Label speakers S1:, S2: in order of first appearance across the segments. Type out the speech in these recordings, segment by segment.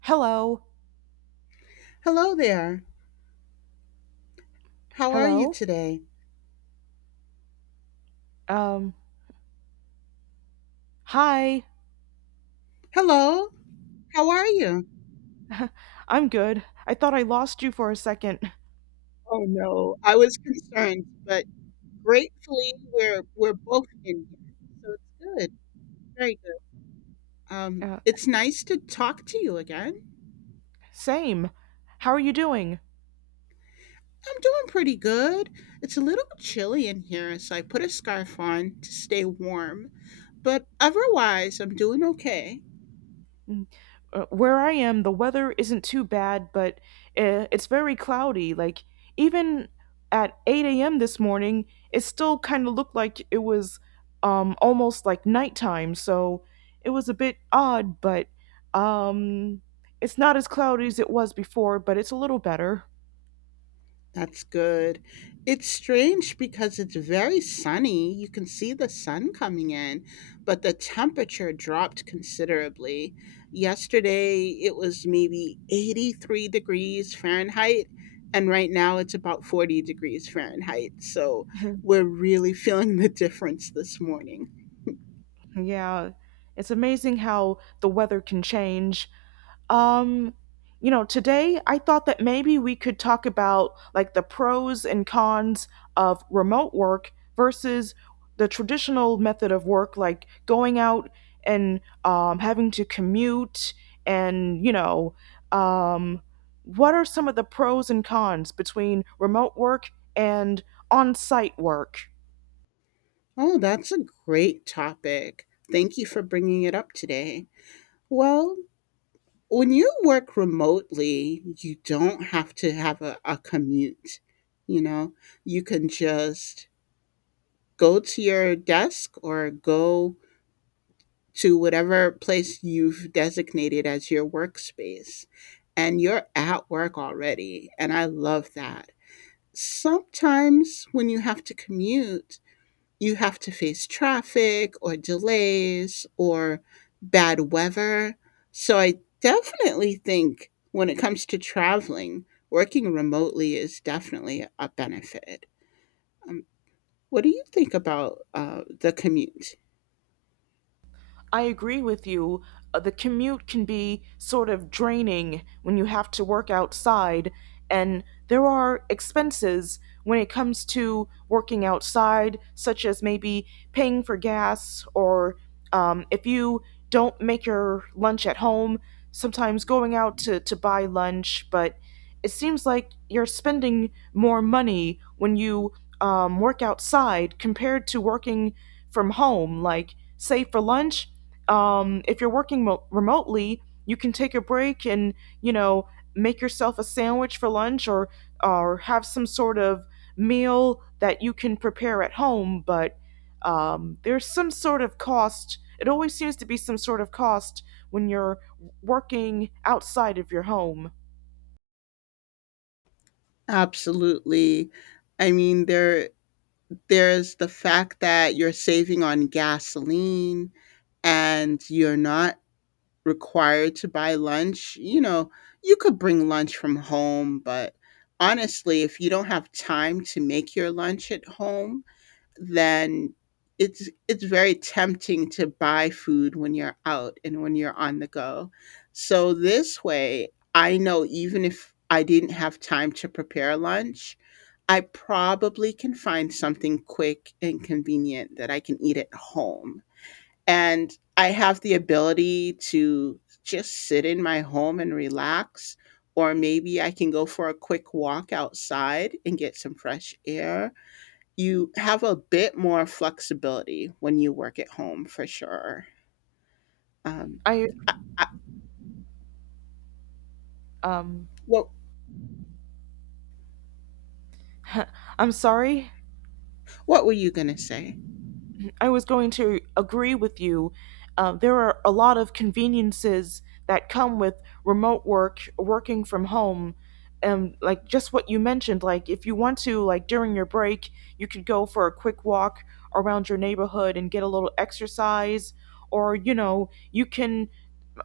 S1: Hello.
S2: Hello there. How are you
S1: Hello.
S2: today?
S1: Um, Hi.
S2: Hello. How are you?
S1: I'm good. I thought I lost you for a second.
S2: Oh no, I was concerned, but gratefully we're both in here. So it's good. Very good. Um,
S1: Uh,
S2: it's nice to talk to you again.
S1: Same. How are you doing?
S2: I'm doing pretty good. It's a little chilly in here, so I put a scarf on to stay warm. But otherwise, I'm doing okay.
S1: Mm, where I am, the weather isn't too bad, but it's very cloudy. Like, even at 8 a.m. this morning, it still kind of looked like it was almost like nighttime, so it was a bit odd, but um, it's not as cloudy as it was before, but it's a little better.
S2: That's good. It's strange because it's very sunny. You can see the sun coming in, but the temperature dropped considerably. Yesterday, it was maybe 83 degrees Fahrenheit, and right now it's about 40 degrees Fahrenheit. So we're really feeling the difference this morning.
S1: Yeah, it's amazing how the weather can change. Um, you know, today I thought that maybe we could talk about like the pros and cons of remote work versus the traditional method of work, like going out and having to commute and, um, what are some of the pros and cons between remote work and on site work?
S2: Oh, that's a great topic. Thank you for bringing it up today. Well, when you work remotely, you don't have to have a commute. You know, you can just go to your desk or go to whatever place you've designated as your workspace, and you're at work already. And I love that. Sometimes when you have to commute, you have to face traffic or delays or bad weather. So I definitely think when it comes to traveling, working remotely is definitely a benefit. Um, what do you think about the commute?
S1: I agree with you. The commute can be sort of draining when you have to work outside, and there are expenses when it comes to working outside, such as maybe paying for gas, or if you don't make your lunch at home, sometimes going out to buy lunch, but it seems like you're spending more money when you work outside compared to working from home. Like, say for lunch, if you're working remotely, you can take a break and you know make yourself a sandwich for lunch or have some sort of meal that you can prepare at home. But there's some sort of cost. It always seems to be some sort of cost when you're working outside of your home.
S2: Absolutely. I mean, there's the fact that you're saving on gasoline and you're not required to buy lunch, you know, you could bring lunch from home, but honestly, if you don't have time to make your lunch at home, then it's very tempting to buy food when you're out and when you're on the go. So this way, I know even if I didn't have time to prepare lunch, I probably can find something quick and convenient that I can eat at home and I have the ability to just sit in my home and relax. Or maybe I can go for a quick walk outside and get some fresh air. You have a bit more flexibility when you work at home, for sure. Um,
S1: I
S2: I, I,
S1: um,
S2: what
S1: I'm sorry.
S2: what were you gonna say?
S1: I was going to agree with you. There are a lot of conveniences that come with remote work, working from home, and like just what you mentioned. Like if you want to, like during your break, you could go for a quick walk around your neighborhood and get a little exercise, or you know, you can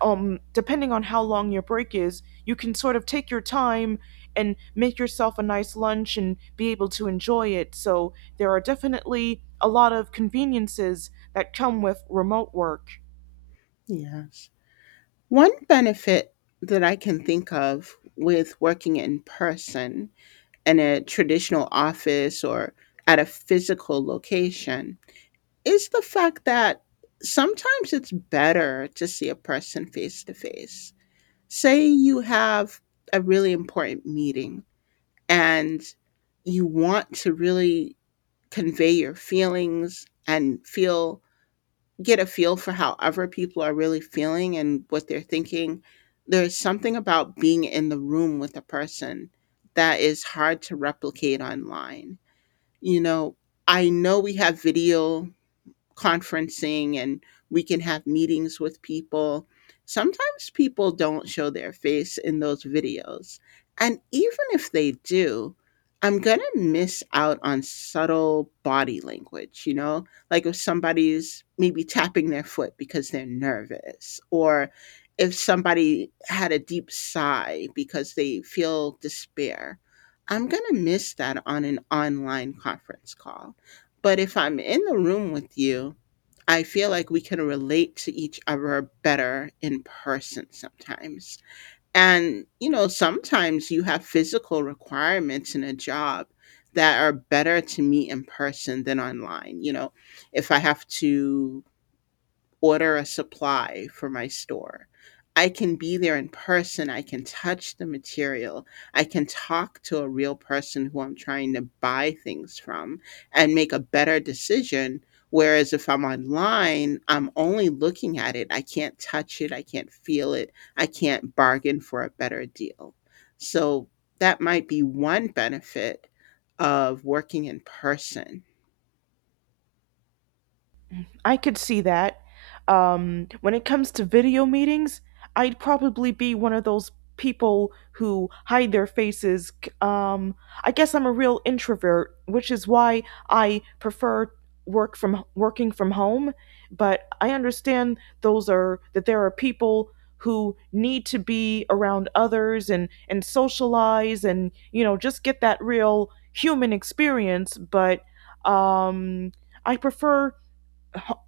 S1: depending on how long your break is, you can sort of take your time and make yourself a nice lunch and be able to enjoy it. So there are definitely a lot of conveniences that come with remote work.
S2: Yes, one benefit that I can think of with working in person in a traditional office or at a physical location is the fact that sometimes it's better to see a person face to face. Say you have a really important meeting and you want to really convey your feelings and feel get a feel for how other people are really feeling and what they're thinking. There's something about being in the room with a person that is hard to replicate online. You know, I know we have video conferencing and we can have meetings with people. Sometimes people don't show their face in those videos. And even if they do, I'm going to miss out on subtle body language, you know? Like if somebody's maybe tapping their foot because they're nervous, or if somebody had a deep sigh because they feel despair. I'm going to miss that on an online conference call. But if I'm in the room with you, I feel like we can relate to each other better in person sometimes. And, you know, sometimes you have physical requirements in a job that are better to meet in person than online. You know, if I have to order a supply for my store. I can be there in person. I can touch the material. I can talk to a real person who I'm trying to buy things from and make a better decision. Whereas if I'm online, I'm only looking at it. I can't touch it. I can't feel it. I can't bargain for a better deal. So that might be one benefit of working in person.
S1: I could see that. When it comes to video meetings, I'd probably be one of those people who hide their faces. Um, I guess I'm a real introvert, which is why I prefer working from home. But I understand those are that there are people who need to be around others and socialize and you know just get that real human experience. But um, I prefer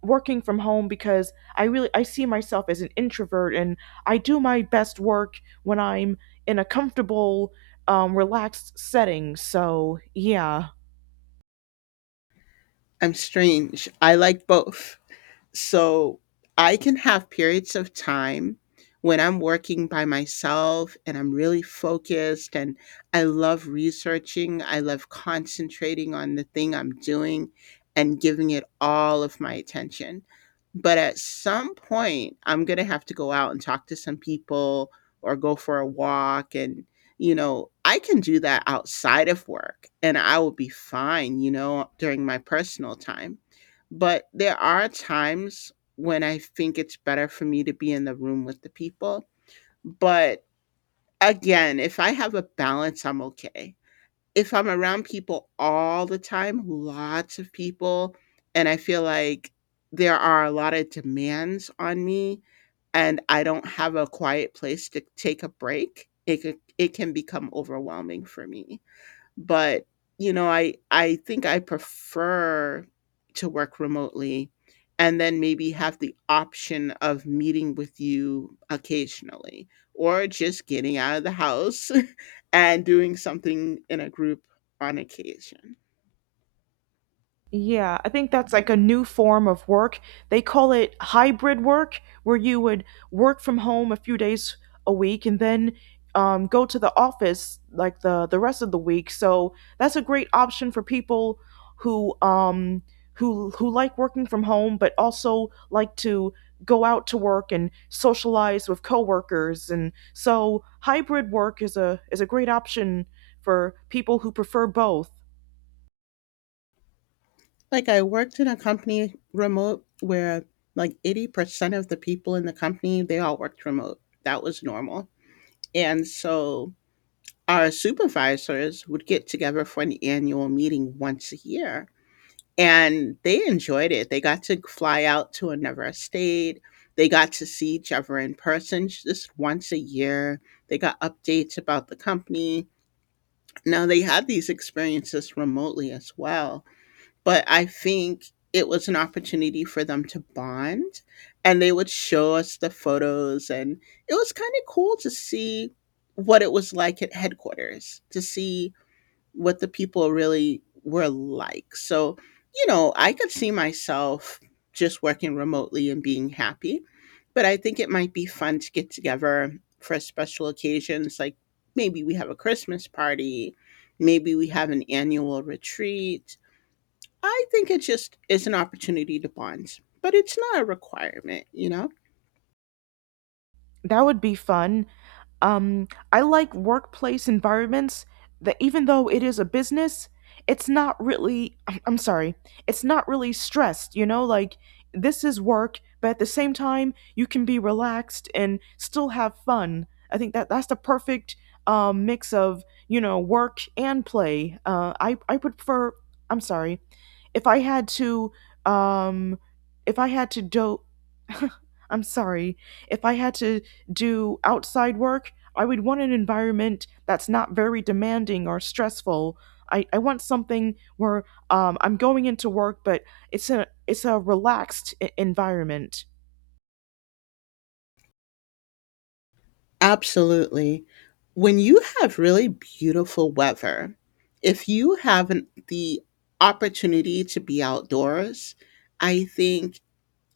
S1: working from home because I see myself as an introvert and I do my best work when I'm in a comfortable relaxed setting. So, yeah.
S2: I'm strange. I like both. So I can have periods of time when I'm working by myself and I'm really focused and I love researching, I love concentrating on the thing I'm doing and giving it all of my attention. But at some point, I'm going to have to go out and talk to some people or go for a walk and you know, I can do that outside of work and I will be fine, you know, during my personal time but there are times when I think it's better for me to be in the room with the people. But again, if I have a balance, I'm okay. If I'm around people all the time, lots of people, and I feel like there are a lot of demands on me and I don't have a quiet place to take a break, it can become overwhelming for me. But, you know, I think I prefer to work remotely and then maybe have the option of meeting with you occasionally or just getting out of the house and doing something in a group on occasion.
S1: Yeah, I think that's like a new form of work. They call it hybrid work, where you would work from home a few days a week and then go to the office like the rest of the week. So that's a great option for people who like working from home, but also like to go out to work and socialize with coworkers. And so hybrid work is a great option for people who prefer both.
S2: Like I worked in a company remote where like 80% of the people in the company, they all worked remote. That was normal. And so our supervisors would get together for an annual meeting once a year. And they enjoyed it. They got to fly out to another state. They got to see each other in person just once a year. They got updates about the company. Now they had these experiences remotely as well, but I think it was an opportunity for them to bond and they would show us the photos and it was kind of cool to see what it was like at headquarters to see what the people really were like. So, you know, I could see myself just working remotely and being happy, but I think it might be fun to get together for special occasions like maybe we have a Christmas party, maybe we have an annual retreat. I think it just is an opportunity to bond, but it's not a requirement, you know?
S1: That would be fun. I like workplace environments that even though it is a business, it's not really, I'm sorry, it's not really stressed, you know? Like, this is work, but at the same time, you can be relaxed and still have fun. I think that that's the perfect mix of, you know, work and play. I'm sorry, if I had to, um, if I had to do, I'm sorry. If I had to do outside work, I would want an environment that's not very demanding or stressful. I want something where I'm going into work, but it's a relaxed environment.
S2: Absolutely. When you have really beautiful weather, if you have the opportunity to be outdoors, I think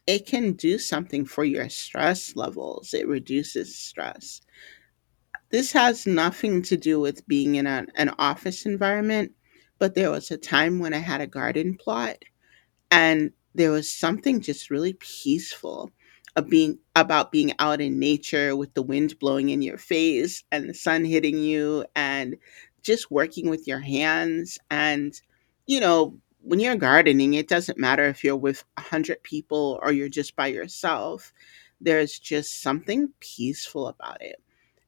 S2: it can do something for your stress levels. It reduces stress. This has nothing to do with being in an office environment, but there was a time when I had a garden plot and there was something just really peaceful of being about being out in nature with the wind blowing in your face and the sun hitting you and just working with your hands and you know when you're gardening it doesn't matter if you're with 100 people or you're just by yourself. There's just something peaceful about it.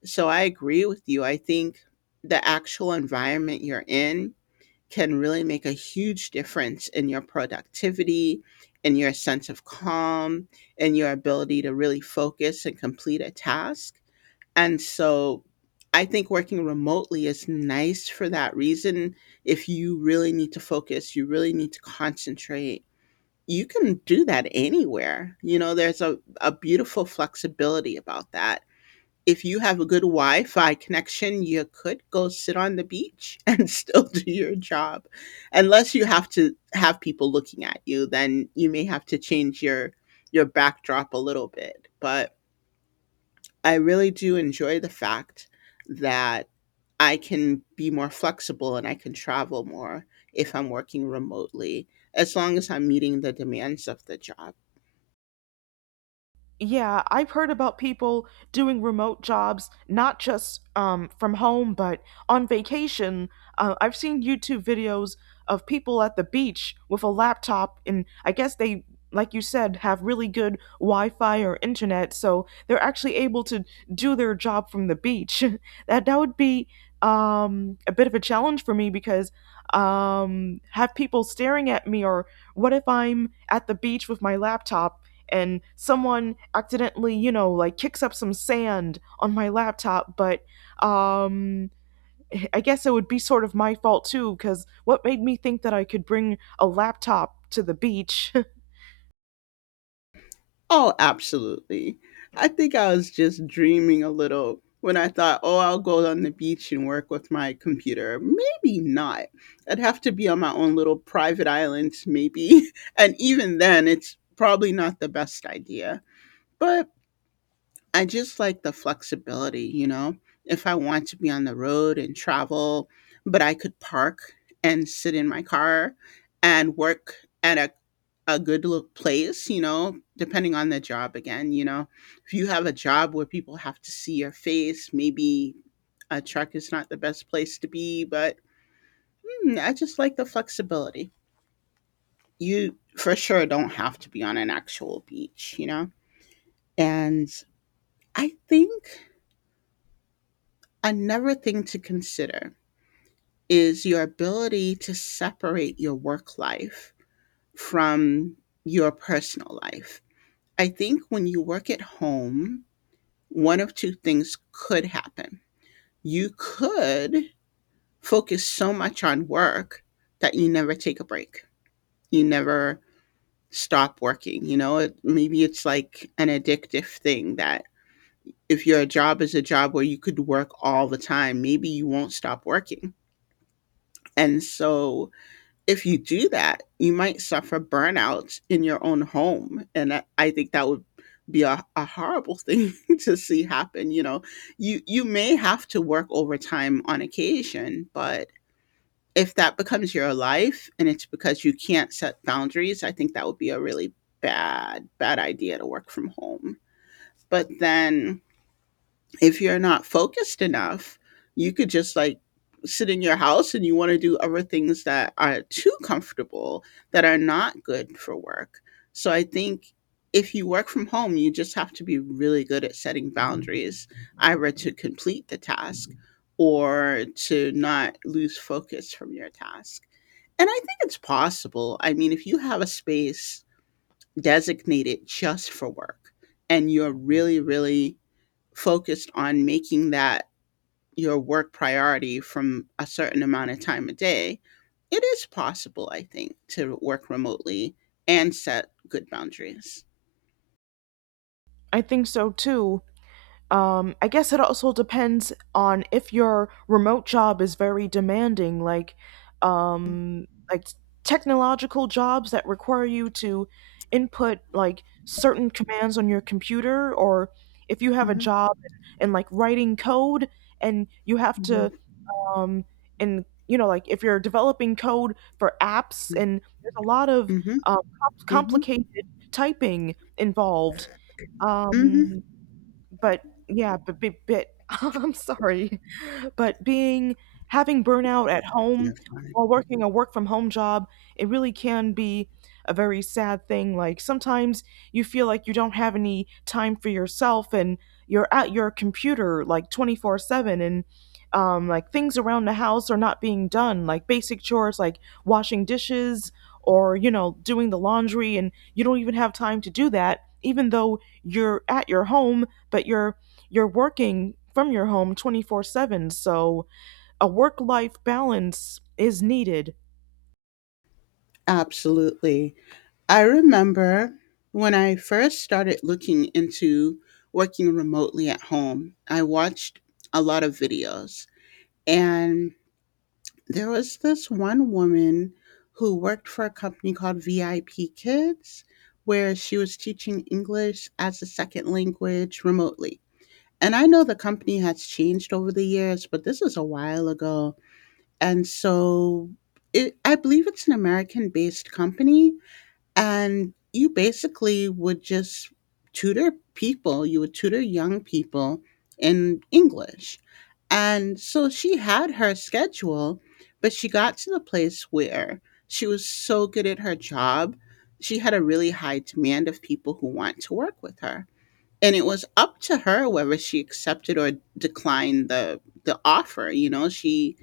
S2: So I agree with you. I think the actual environment you're in can really make a huge difference in your productivity, in your sense of calm, in your ability to really focus and complete a task. And so I think working remotely is nice for that reason. If you really need to focus, you really need to concentrate, you can do that anywhere. You know, there's a beautiful flexibility about that. If you have a good Wi-Fi connection, you could go sit on the beach and still do your job. Unless you have to have people looking at you, then you may have to change your backdrop a little bit. But I really do enjoy the fact that I can be more flexible and I can travel more if I'm working remotely, as long as I'm meeting the demands of the job.
S1: Yeah, I've heard about people doing remote jobs, not just from home, but on vacation. I've seen YouTube videos of people at the beach with a laptop, and I guess they, like you said, have really good Wi Fi or internet, so they're actually able to do their job from the beach. That, that would be a bit of a challenge for me because have people staring at me, or what if I'm at the beach with my laptop? And someone accidentally, you know, like kicks up some sand on my laptop, but um I guess it would be sort of my fault too cuz what made me think that I could bring a laptop to the beach?
S2: Oh, absolutely. I think I was just dreaming a little when I thought, oh, I'll go on the beach and work with my computer. Maybe not. I'd have to be on my own little private island, maybe. And even then, it's probably not the best idea. But I just like the flexibility, you know? If I want to be on the road and travel, but I could park and sit in my car and work at a good lo- place, you know, depending on the job again, you know. If you have a job where people have to see your face, maybe a truck is not the best place to be, but I just like the flexibility. You for sure don't have to be on an actual beach, you know. And I think another thing to consider is your ability to separate your work life from your personal life. I think when you work at home, one of two things could happen. You could focus so much on work that you never take a break. You never stop working. You know, maybe it's like an addictive thing that if your job is a job where you could work all the time, maybe you won't stop working. And so if you do that, you might suffer burnout in your own home. I think that would be a horrible thing to see happen. You know, you may have to work overtime on occasion, but if that becomes your life and it's because you can't set boundaries, I think that would be a really bad, bad idea to work from home. But then if you're not focused enough, you could just like sit in your house and you want to do other things that are too comfortable that are not good for work. So I think if you work from home, you just have to be really good at setting boundaries, either to complete the task or to not lose focus from your task. And I think it's possible. I mean, if you have a space designated just for work and you're really, really focused on making that your work priority from a certain amount of time a day, it is possible, I think, to work remotely and set good boundaries.
S1: I think so too. I guess it also depends on if your remote job is very demanding, like um, like technological jobs that require you to input like certain commands on your computer, or if you have a
S2: Mhm,
S1: job in like writing code and you have to
S2: mhm,
S1: um, and you know like if you're developing code for apps
S2: mhm,
S1: and there's a lot of
S2: mhm, mhm,
S1: complicated typing involved.
S2: mhm.
S1: Um, but I'm sorry, but being having burnout at home
S2: Fine.
S1: while working a work from home job, it really can be a very sad thing. Like sometimes you feel like you don't have any time for yourself and you're at your computer like 24/7 and like things around the house are not being done, like basic chores like washing dishes or you know doing the laundry and you don't even have time to do that even though you're at your home but you're working from your home 24/7, so a work life balance is needed.
S2: Absolutely. I remember when I first started looking into working remotely at home, I watched a lot of videos and there was this one woman who worked for a company called VIP Kids, where she was teaching English as a second language remotely. And I know the company has changed over the years, but this is a while ago. And so it, I believe it's an American based company, and you basically would just tutor people, you would tutor young people in English. And so she had her schedule, but she got to the place where she was so good at her job. She had a really high demand of people who want to work with her, and it was up to her whether she accepted or declined the offer. She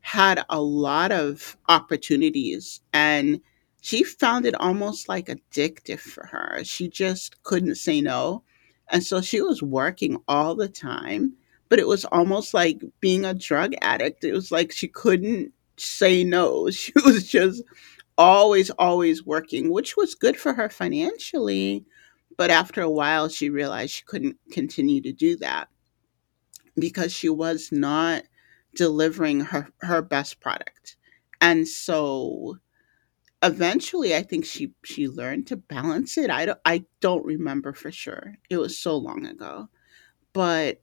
S2: had a lot of opportunities, and she found it almost like addictive for her. She just couldn't say no, and so she was working all the time, but it was almost like being a drug addict. It was like she couldn't say no. She was just always, always working, which was good for her financially, but after a while she realized she couldn't continue to do that because she was not delivering her best product. And so eventually I think she learned to balance it. I don't remember for sure. It was so long ago. But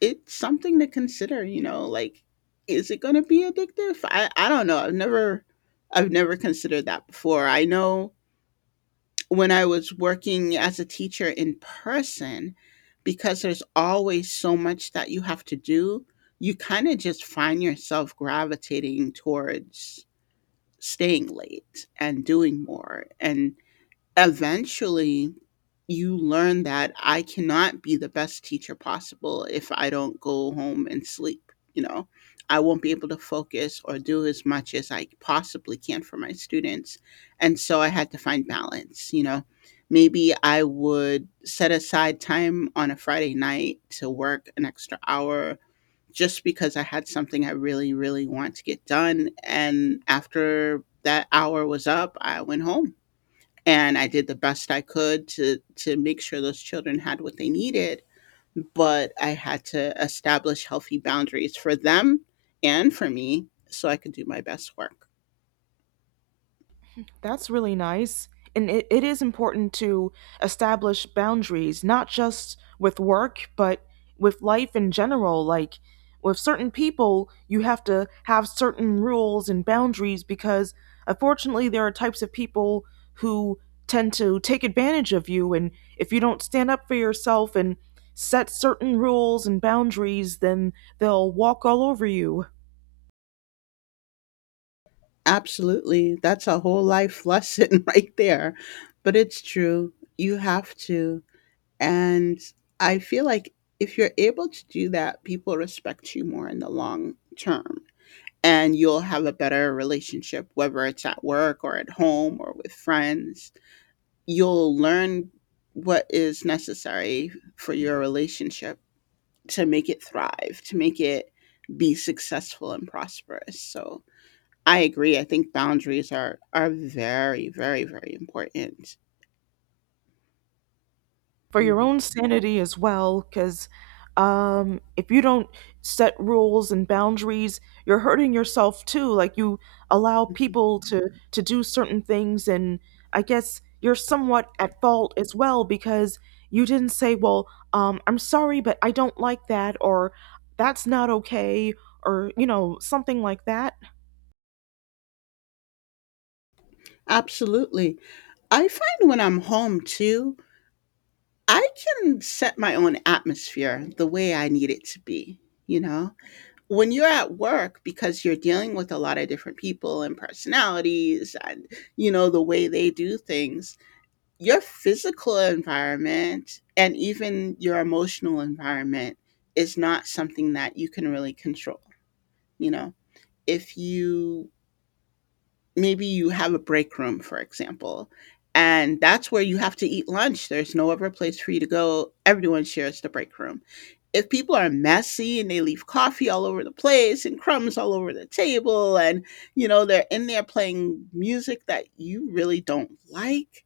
S2: it's something to consider, like, is it going to be addictive? I don't know. I've never considered that before. I know when I was working as a teacher in person, because there's always so much that you have to do, you kind of just find yourself gravitating towards staying late and doing more. And eventually you learn that I cannot be the best teacher possible if I don't go home and sleep. I won't be able to focus or do as much as I possibly can for my students. And so I had to find balance. Maybe I would set aside time on a Friday night to work an extra hour, just because I had something I really, really want to get done. And after that hour was up, I went home and I did the best I could to make sure those children had what they needed, but I had to establish healthy boundaries for them and for me so I could do my best work.
S1: That's really nice. And it is important to establish boundaries, not just with work, but with life in general. Like with certain people, you have to have certain rules and boundaries because unfortunately, there are types of people who tend to take advantage of you. And if you don't stand up for yourself and set certain rules and boundaries, then they'll walk all over you.
S2: Absolutely. That's a whole life lesson right there. But it's true. You have to. And I feel like if you're able to do that, people respect you more in the long term. And you'll have a better relationship, whether it's at work or at home or with friends. You'll learn what is necessary for your relationship to make it thrive, to make it be successful and prosperous. So I agree. I think boundaries are very, very, very important.
S1: For your
S2: Mhm.
S1: own sanity as well because if you don't set rules and boundaries, you're hurting yourself too, like you allow
S2: Mhm.
S1: people to do certain things and I guess you're somewhat at fault as well because you didn't say well, I'm sorry but I don't like that, or that's not okay, or you know something like that.
S2: Absolutely. I find when I'm home too, I can set my own atmosphere the way I need it to be, you know? When you're at work, because you're dealing with a lot of different people and personalities, and you know the way they do things, your physical environment and even your emotional environment is not something that you can really control. You know, if you, maybe you have a break room, for example, and that's where you have to eat lunch, there's no other place for you to go, everyone shares the break room. If people are messy and they leave coffee all over the place and crumbs all over the table, and you know they're in there playing music that you really don't like,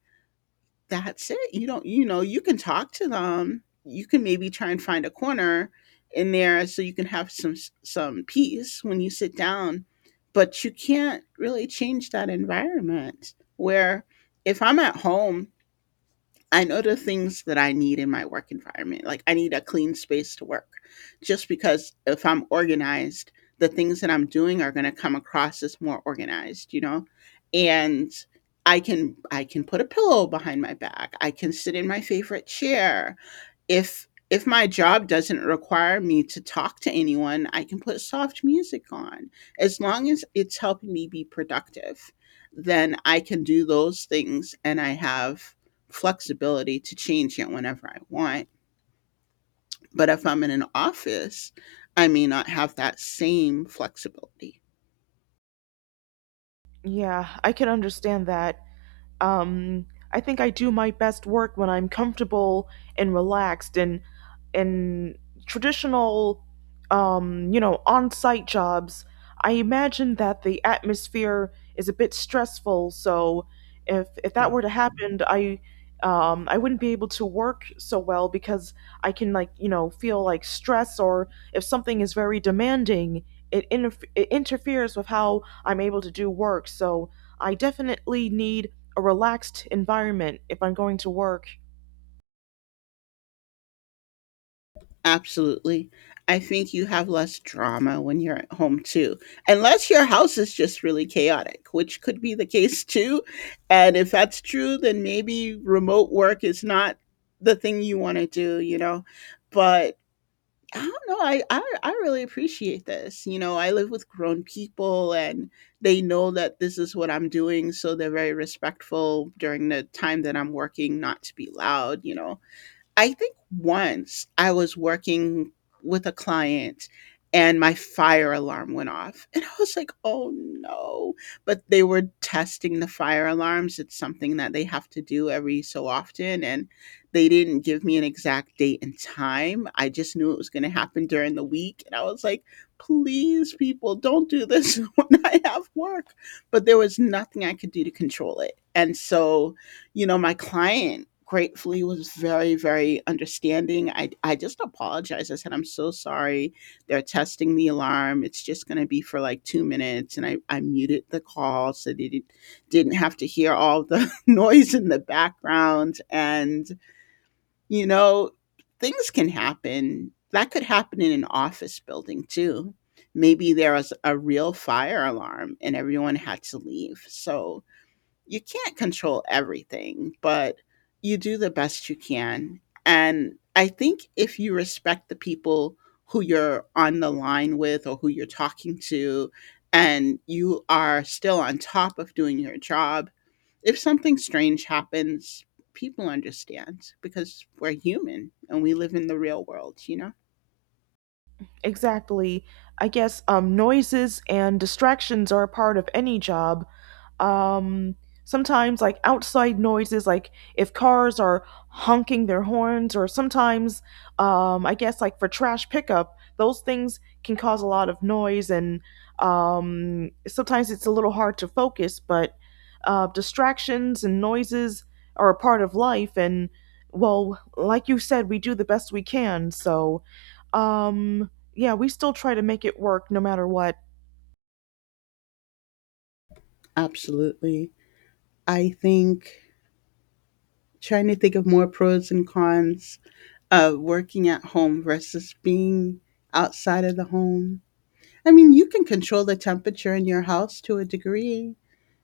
S2: that's it. You don't, you know, you can talk to them, you can maybe try and find a corner in there so you can have some peace when you sit down. But you can't really change that environment, where if I'm at home, I know the things that I need in my work environment. Like I need a clean space to work, just because if I'm organized, the things that I'm doing are going to come across as more organized, you know? And I can put a pillow behind my back. I can sit in my favorite chair. If my job doesn't require me to talk to anyone, I can put soft music on, as long as it's helping me be productive. Then I can do those things, and I have flexibility to change it whenever I want. But if I'm in an office, I may not have that same flexibility.
S1: Yeah, I can understand that. Um, I think I do my best work when I'm comfortable and relaxed and in traditional you know, on-site jobs, I imagine that the atmosphere is a bit stressful, so if that
S2: Yeah.
S1: were to happen, I wouldn't be able to work so well because I can like, you know, feel like stress or if something is very demanding, it interferes with how I'm able to do work. So I definitely need a relaxed environment if I'm going to work.
S2: Absolutely. I think you have less drama when you're at home too, unless your house is just really chaotic, which could be the case too. And if that's true, then maybe remote work is not the thing you want to do, you know? But I don't know. I really appreciate this. You know, I live with grown people, and they know that this is what I'm doing, so they're very respectful during the time that I'm working, not to be loud, you know? I think once I was working with a client, and my fire alarm went off. And I was like, oh no. But they were testing the fire alarms. It's something that they have to do every so often. And they didn't give me an exact date and time. I just knew it was going to happen during the week. And I was like, please, people, don't do this when I have work. But there was nothing I could do to control it. And so, you know, my client gratefully was very, very understanding. I just apologized. I said, I'm so sorry. They're testing the alarm. It's just going to be for like 2 minutes. And I muted the call so they didn't have to hear all the noise in the background. And, you know, things can happen. That could happen in an office building too. Maybe there was a real fire alarm and everyone had to leave. So, you can't control everything, but you do the best you can. And I think if you respect the people who you're on the line with or who you're talking to, and you are still on top of doing your job, if something strange happens, people understand because we're human and we live in the real world, you know?
S1: Exactly. I guess noises and distractions are a part of any job. Um, Sometimes, like outside noises, like if cars are honking their horns, or sometimes, I guess, like for trash pickup, those things can cause a lot of noise, and sometimes it's a little hard to focus, but distractions and noises are a part of life, and well, like you said, we do the best we can, so. Um, yeah, we still try to make it work no matter what.
S2: Absolutely. I think, trying to think of more pros and cons of working at home versus being outside of the home. I mean, you can control the temperature in your house to a degree.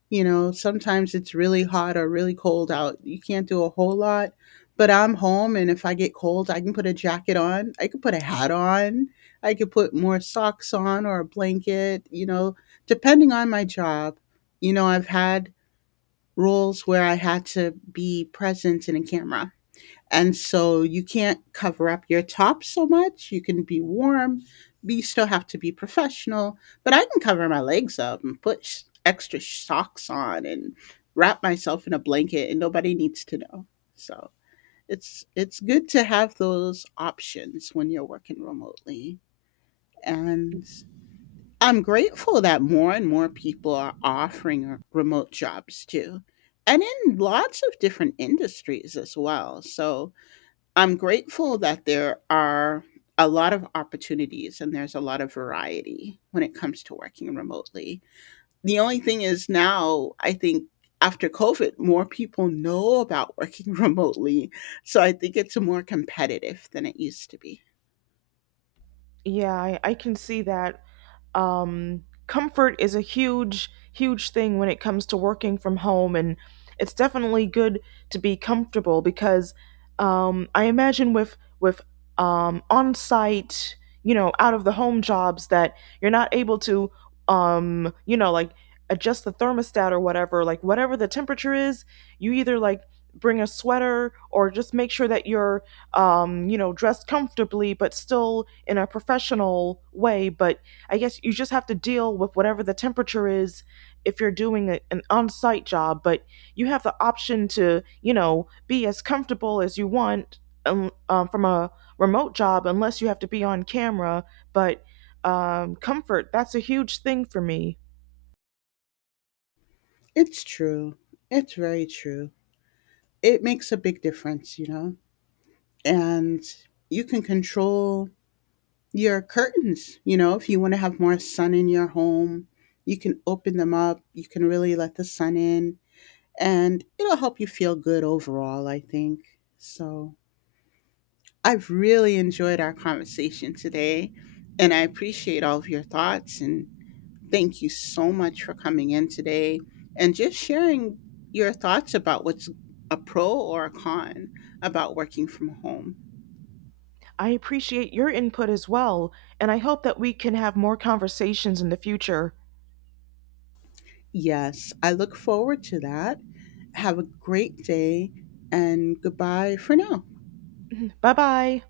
S2: You know, sometimes it's really hot or really cold out. You can't do a whole lot, but I'm home and if I get cold, I can put a jacket on. I could put a hat on. I could put more socks on or a blanket, you know, depending on my job. You know, I've had roles where I had to be present in a camera, and so you can't cover up your top so much. You can be warm, but you still have to be professional. But I can cover my legs up and put extra socks on and wrap myself in a blanket, and nobody needs to know. So it's good to have those options when you're working remotely. And I'm grateful that more and more people are offering remote jobs too, and in lots of different industries as well. So I'm grateful that there are a lot of opportunities, and there's a lot of variety when it comes to working remotely. The only thing is now, I think after COVID, more people know about working remotely. So I think it's more competitive than it used to be.
S1: Yeah, I can see that. Comfort is a huge, huge thing when it comes to working from home, and it's definitely good to be comfortable because I imagine with on site, you know, out of the home jobs that you're not able to, you know, like adjust the thermostat or whatever, like whatever the temperature is, you either like bring a sweater or just make sure that you're you know, dressed comfortably, but still in a professional way. But I guess you just have to deal with whatever the temperature is if you're doing a, an on site job. But you have the option to, you know, be as comfortable as you want from a remote job, unless you have to be on camera. But comfort, that's a huge thing for me.
S2: It's true. It's very true. It makes a big difference, you know? And you can control your curtains. You know, if you want to have more sun in your home, you can open them up. You can really let the sun in, and it'll help you feel good overall, I think. So, I've really enjoyed our conversation today, and I appreciate all of your thoughts. And thank you so much for coming in today and just sharing your thoughts about what's a pro or a con about working from home.
S1: I appreciate your input as well, and I hope that we can have more conversations in the future.
S2: Yes, I look forward to that. Have a great day and goodbye for now.
S1: Bye bye.